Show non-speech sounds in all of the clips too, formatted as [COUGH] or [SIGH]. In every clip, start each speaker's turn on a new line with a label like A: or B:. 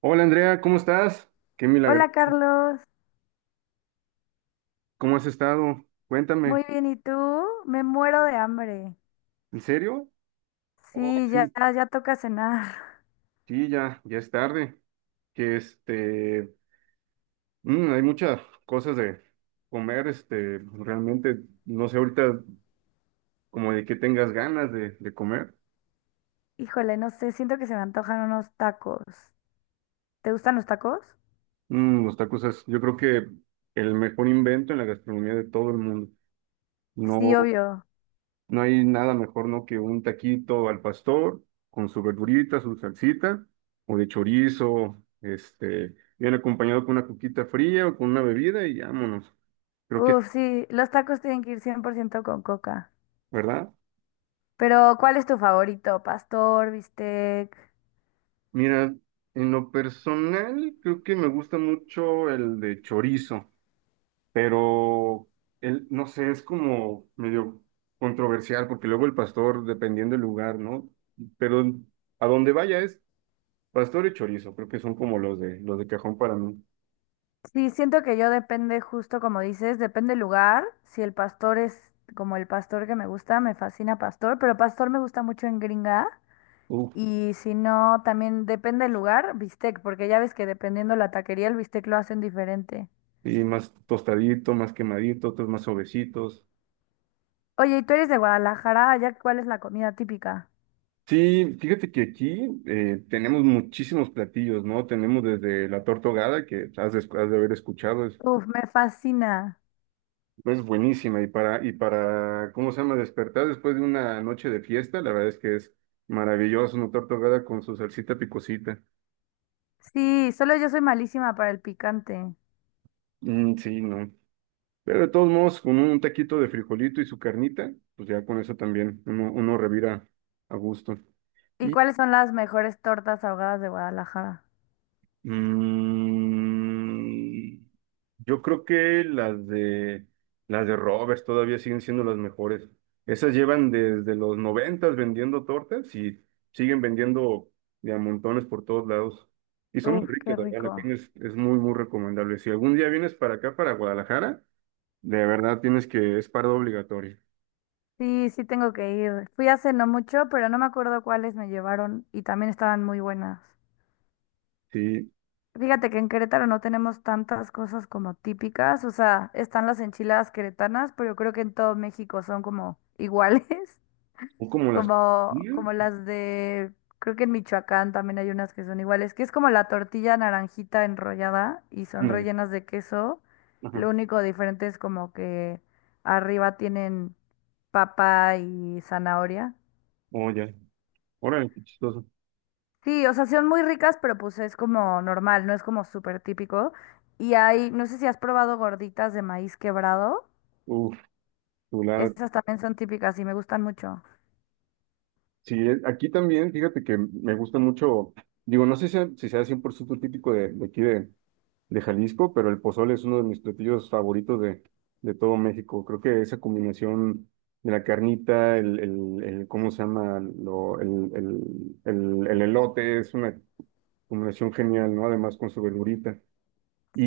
A: Hola Andrea, ¿cómo estás? Qué milagro.
B: Hola Carlos,
A: ¿Cómo has estado?
B: muy
A: Cuéntame.
B: bien, ¿y tú? Me muero de hambre.
A: ¿En serio?
B: Sí, ya,
A: Sí.
B: ya toca cenar.
A: Sí, ya, ya es tarde. Que este, Hay muchas cosas de comer, realmente, no sé ahorita como de qué tengas ganas de comer.
B: [LAUGHS] Híjole, no sé, siento que se me antojan unos tacos. ¿Te gustan los tacos?
A: Los tacos es, yo creo que el mejor invento en la gastronomía de todo el mundo.
B: Sí,
A: No,
B: obvio.
A: no hay nada mejor, ¿no? Que un taquito al pastor con su verdurita, su salsita, o de chorizo, este, bien acompañado con una coquita fría o con una bebida y vámonos. Creo que,
B: Uf, sí, los tacos tienen que ir 100% con coca.
A: ¿verdad?
B: Pero, ¿cuál es tu favorito? ¿Pastor, bistec?
A: Mira, en lo personal, creo que me gusta mucho el de chorizo, pero no sé, es como medio controversial, porque luego el pastor, dependiendo del lugar, ¿no? Pero a donde vaya es pastor y chorizo, creo que son como los de cajón para mí.
B: Sí, siento que yo depende, justo como dices, depende el lugar. Si el pastor es como el pastor que me gusta, me fascina pastor, pero pastor me gusta mucho en gringa.
A: Uf,
B: Y si no, también depende del lugar, bistec, porque ya ves que dependiendo la taquería, el bistec lo hacen diferente.
A: y más tostadito, más quemadito, otros más suavecitos.
B: Oye, ¿y tú eres de Guadalajara? ¿Allá cuál es la comida típica?
A: Sí, fíjate que aquí tenemos muchísimos platillos, ¿no? Tenemos desde la torta ahogada, que has de haber escuchado,
B: Uf, me fascina.
A: es buenísima. Y para, ¿cómo se llama? Despertar después de una noche de fiesta, la verdad es que es maravilloso una torta ahogada con su salsita picosita.
B: Sí, solo yo soy malísima para el picante.
A: Mm, sí, no. Pero de todos modos, con un taquito de frijolito y su carnita, pues ya con eso también uno revira a gusto.
B: ¿Y
A: Y
B: cuáles son las mejores tortas ahogadas de Guadalajara?
A: Mm, yo creo que las de Roberts todavía siguen siendo las mejores. Esas llevan desde los noventas vendiendo tortas y siguen vendiendo de a montones por todos lados. Y son muy
B: Uf, qué
A: ricas, la verdad, la
B: rico.
A: carne es muy, muy recomendable. Si algún día vienes para acá, para Guadalajara, de verdad tienes que, es parada obligatoria.
B: Sí, sí tengo que ir. Fui hace no mucho, pero no me acuerdo cuáles me llevaron y también estaban muy buenas.
A: Sí,
B: Fíjate que en Querétaro no tenemos tantas cosas como típicas, o sea, están las enchiladas queretanas, pero yo creo que en todo México son como iguales,
A: o como
B: [LAUGHS]
A: las...
B: como,
A: ¿sí?
B: como las de, creo que en Michoacán también hay unas que son iguales, que es como la tortilla naranjita enrollada y
A: Ah,
B: son
A: no.
B: rellenas de queso. Lo
A: Ajá.
B: único diferente es como que arriba tienen papa y zanahoria.
A: Oh, ya. Órale, qué chistoso.
B: Sí, o sea, son muy ricas, pero pues es como normal, no es como súper típico. Y hay, no sé si has probado gorditas de maíz quebrado.
A: Uf, chulada.
B: Estas también son típicas y me gustan mucho.
A: Sí, aquí también, fíjate que me gusta mucho, digo, no sé si sea 100% típico de aquí de Jalisco, pero el pozole es uno de mis platillos favoritos de todo México. Creo que esa combinación de la carnita, ¿cómo se llama? Lo, el elote, es una combinación genial, ¿no? Además con su verdurita.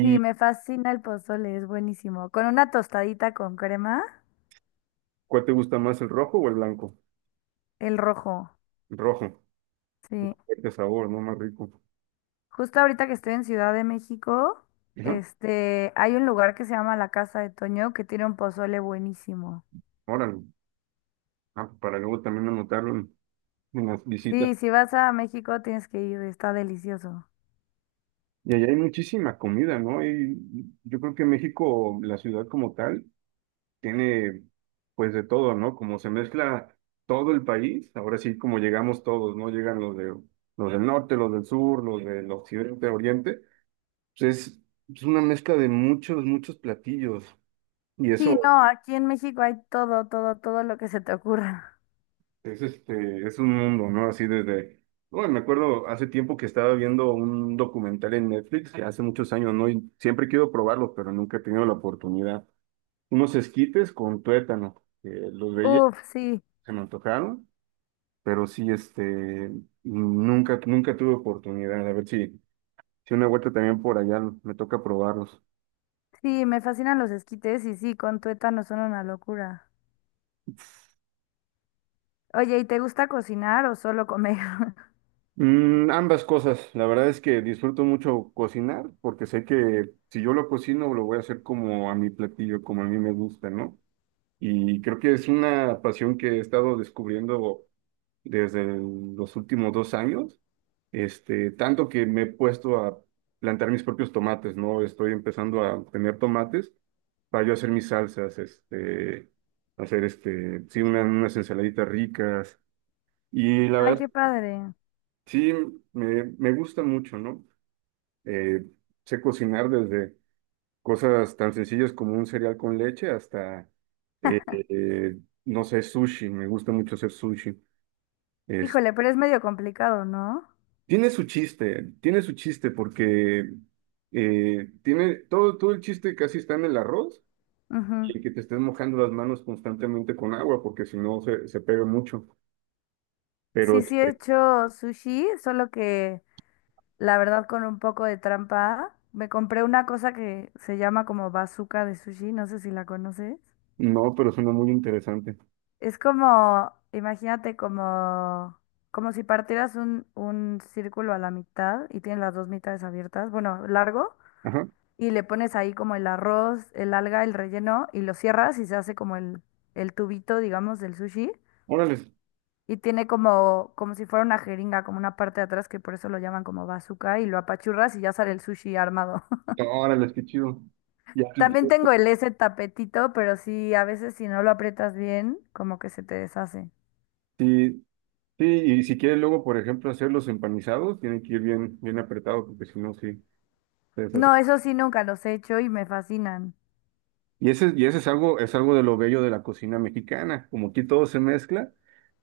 B: Sí, me fascina el pozole, es buenísimo. Con una tostadita con crema,
A: cuál te gusta más, el rojo o el blanco?
B: el rojo.
A: El rojo. Y
B: Sí.
A: este sabor, ¿no? Más rico.
B: Justo ahorita que estoy en Ciudad de México,
A: Ajá.
B: este, hay un lugar que se llama La Casa de Toño que tiene un pozole buenísimo.
A: Órale. Ah, para luego también anotarlo en las visitas.
B: Sí, si vas a México tienes que ir, está delicioso.
A: Y allá hay muchísima comida, ¿no? Y yo creo que México, la ciudad como tal, tiene pues de todo, ¿no? Como se mezcla todo el país, ahora sí como llegamos todos, ¿no? Llegan los del norte, los del sur, los del occidente, oriente. Pues es una mezcla de muchos, muchos platillos. Y
B: Sí,
A: eso
B: no, aquí en México hay todo, todo, todo lo que se te ocurra.
A: es este, es un mundo, ¿no? Así desde. Bueno, me acuerdo hace tiempo que estaba viendo un documental en Netflix, que hace muchos años, ¿no? Y siempre quiero probarlo, pero nunca he tenido la oportunidad. Unos esquites con tuétano, que los
B: [LAUGHS]
A: veía,
B: Uf, sí,
A: se me antojaron, pero sí, nunca tuve oportunidad. A ver si una vuelta también por allá me toca probarlos.
B: sí, me fascinan los esquites y sí, con tuétano son una locura. Oye, ¿y te gusta cocinar o solo comer? [LAUGHS]
A: Ambas cosas, la verdad es que disfruto mucho cocinar, porque sé que si yo lo cocino, lo voy a hacer como a mi platillo, como a mí me gusta, ¿no? Y creo que es una pasión que he estado descubriendo desde los últimos 2 años. Este, tanto que me he puesto a plantar mis propios tomates, ¿no? Estoy empezando a tener tomates para yo hacer mis salsas, este, hacer este, sí, una- unas ensaladitas ricas. Y la
B: Ay,
A: verdad,
B: qué padre.
A: sí, me gusta mucho, ¿no? Eh, Sé cocinar desde cosas tan sencillas como un cereal con leche hasta, eh, eh, no sé, sushi. Me gusta mucho hacer sushi.
B: Híjole, pero es medio complicado, ¿no?
A: Tiene su chiste porque tiene todo, todo el chiste casi está en el arroz
B: Ujú.
A: y que te estés mojando las manos constantemente con agua porque si no se, se pega mucho. Pero
B: Sí, sí he
A: este,
B: hecho sushi, solo que la verdad con un poco de trampa. Me compré una cosa que se llama como bazooka de sushi, no sé si la conoces.
A: no, pero suena muy interesante.
B: Es como, imagínate como, como si partieras un círculo a la mitad y tienes las dos mitades abiertas, bueno, largo,
A: Ajá,
B: y le pones ahí como el arroz, el alga, el relleno, y lo cierras y se hace como el tubito, digamos, del sushi.
A: órale,
B: Y tiene como, como si fuera una jeringa, como una parte de atrás, que por eso lo llaman como bazooka, y lo apachurras y ya sale el sushi armado. [LAUGHS]
A: órale, qué chido. Ya, [LAUGHS]
B: También tengo
A: estoy-
B: el ese tapetito, pero sí, a veces si no lo aprietas bien, como que se te deshace.
A: sí, sí, y si quieres luego, por ejemplo, hacer los empanizados, tiene que ir bien, bien apretado porque si no, sí, se deshace.
B: No, eso sí nunca los he hecho y me fascinan.
A: Y y ese es algo de lo bello de la cocina mexicana. Como aquí todo se mezcla,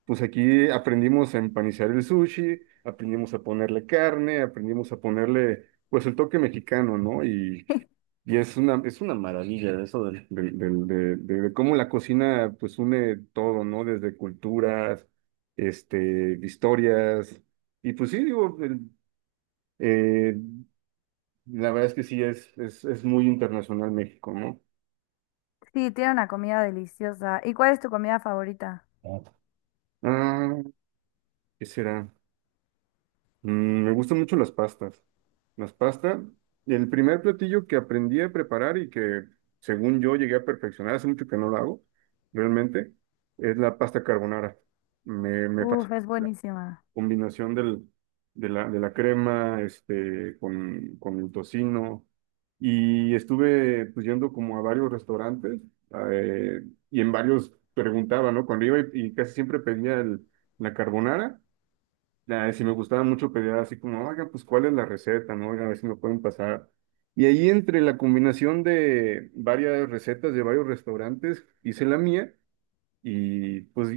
A: pues aquí aprendimos a empanizar el sushi, aprendimos a ponerle carne, aprendimos a ponerle, pues, el toque mexicano, ¿no?
B: [LAUGHS]
A: Y es una maravilla eso de cómo la cocina, pues, une todo, ¿no? Desde culturas, este, historias. Y pues sí, digo, eh, la verdad es que sí, es muy internacional México, ¿no?
B: Sí, tiene una comida deliciosa. ¿Y cuál es tu comida favorita?
A: ¿No? Ah. ¿Qué será? Mm, Me gustan mucho las pastas. Las pastas, el primer platillo que aprendí a preparar y que según yo llegué a perfeccionar, hace mucho que no lo hago, realmente, es la pasta carbonara. Me
B: Uf,
A: fascina
B: es
A: la
B: buenísima.
A: combinación de la crema este, con el tocino. Y estuve pues, yendo como a varios restaurantes eh, y en varios preguntaba, ¿no? Cuando iba y casi siempre pedía el- la carbonara. Ya, si me gustaba mucho pedir así como, oiga, pues cuál es la receta, ¿no? Oiga, a ver si me pueden pasar. Y ahí entre la combinación de varias recetas de varios restaurantes, hice la mía y pues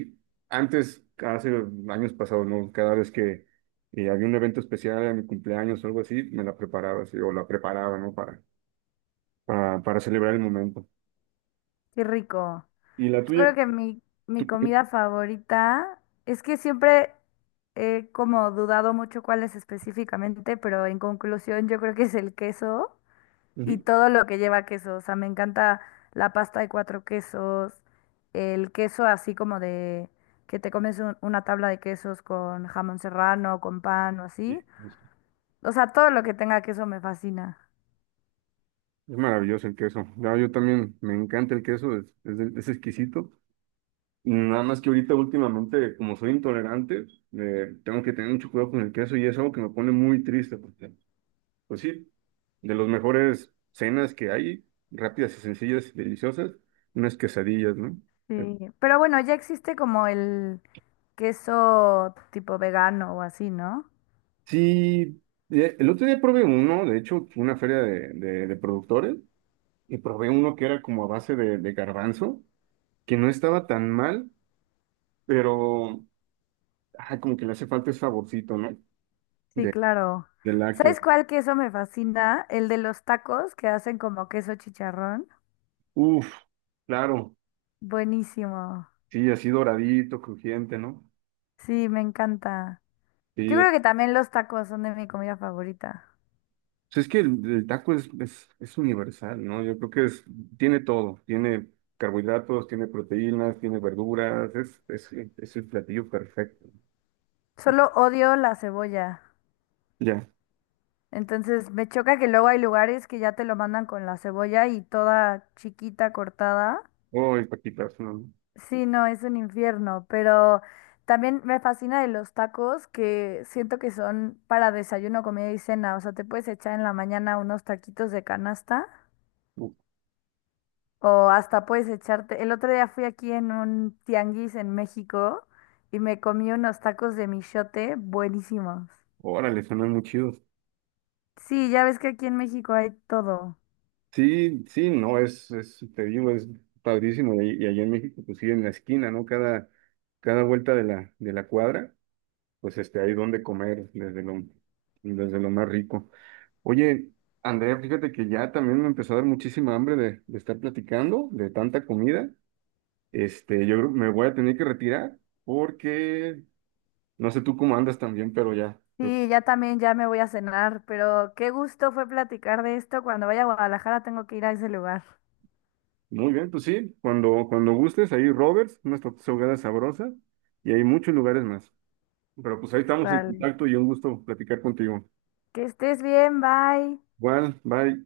A: antes, hace años pasados, ¿no? Cada vez que había un evento especial a mi cumpleaños o algo así, me la preparaba así, o la preparaba, ¿no? Para celebrar el momento.
B: Qué rico.
A: ¿Y la
B: Yo
A: tuya?
B: creo que mi
A: ¿Tú qué?
B: comida favorita es que siempre he como dudado mucho cuál es específicamente, pero en conclusión yo creo que es el queso. Y
A: Ujú.
B: todo lo que lleva queso, o sea, me encanta la pasta de cuatro quesos, el queso así como de que te comes una tabla de quesos con jamón serrano, con pan o
A: Sí,
B: así.
A: pues,
B: O sea, todo lo que tenga queso me fascina.
A: es maravilloso el queso. Ya, yo también me encanta el queso, es exquisito. Nada más que ahorita últimamente, como soy intolerante, tengo que tener mucho cuidado con el queso y es algo que me pone muy triste, porque, pues sí, de las mejores cenas que hay, rápidas y sencillas y deliciosas, unas quesadillas, ¿no? Eh,
B: Sí, pero bueno, ya existe como el queso tipo vegano o así, ¿no?
A: Sí, el otro día probé uno, de hecho, una feria de productores, y probé uno que era como a base de garbanzo, que no estaba tan mal, pero ay, como que le hace falta ese saborcito, ¿no?
B: Sí,
A: De,
B: claro.
A: de lácteo.
B: ¿Sabes cuál queso me fascina? El de los tacos que hacen como queso chicharrón.
A: Uf, claro.
B: Buenísimo.
A: Sí, así doradito, crujiente, ¿no?
B: Sí, me encanta. Yo
A: Sí,
B: creo que también los tacos son de mi comida favorita.
A: pues es que el taco es universal, ¿no? Yo creo que es, tiene todo, tiene carbohidratos, tiene proteínas, tiene verduras, es el platillo perfecto.
B: Solo odio la cebolla.
A: Ya.
B: Entonces me choca que luego hay lugares que ya te lo mandan con la cebolla y toda chiquita cortada.
A: Uy, paquitas no.
B: Sí, no, es un infierno, pero también me fascina de los tacos que siento que son para desayuno, comida y cena. O sea, te puedes echar en la mañana unos taquitos de canasta
A: Uh,
B: o hasta puedes echarte... El otro día fui aquí en un tianguis en México y me comí unos tacos de michote buenísimos.
A: órale, suenan muy chidos.
B: Sí, ya ves que aquí en México hay todo.
A: Sí, sí, no, es, te digo, es padrísimo. Y allá en México, pues sí, en la esquina, ¿no? Cada, cada vuelta de la cuadra pues este, hay donde comer desde lo más rico. Oye, Andrea, fíjate que ya también me empezó a dar muchísima hambre de estar platicando, de tanta comida. Este, yo creo que me voy a tener que retirar porque no sé tú cómo andas también, pero ya. Pero
B: Sí, ya también ya me voy a cenar, pero qué gusto fue platicar de esto. Cuando vaya a Guadalajara tengo que ir a ese lugar.
A: muy bien, pues sí, cuando gustes, ahí Roberts, unas tortas ahogadas sabrosas y hay muchos lugares más. Pero pues ahí estamos en
B: Sale.
A: contacto y un gusto platicar contigo.
B: Que estés bien, bye.
A: Bueno, bye.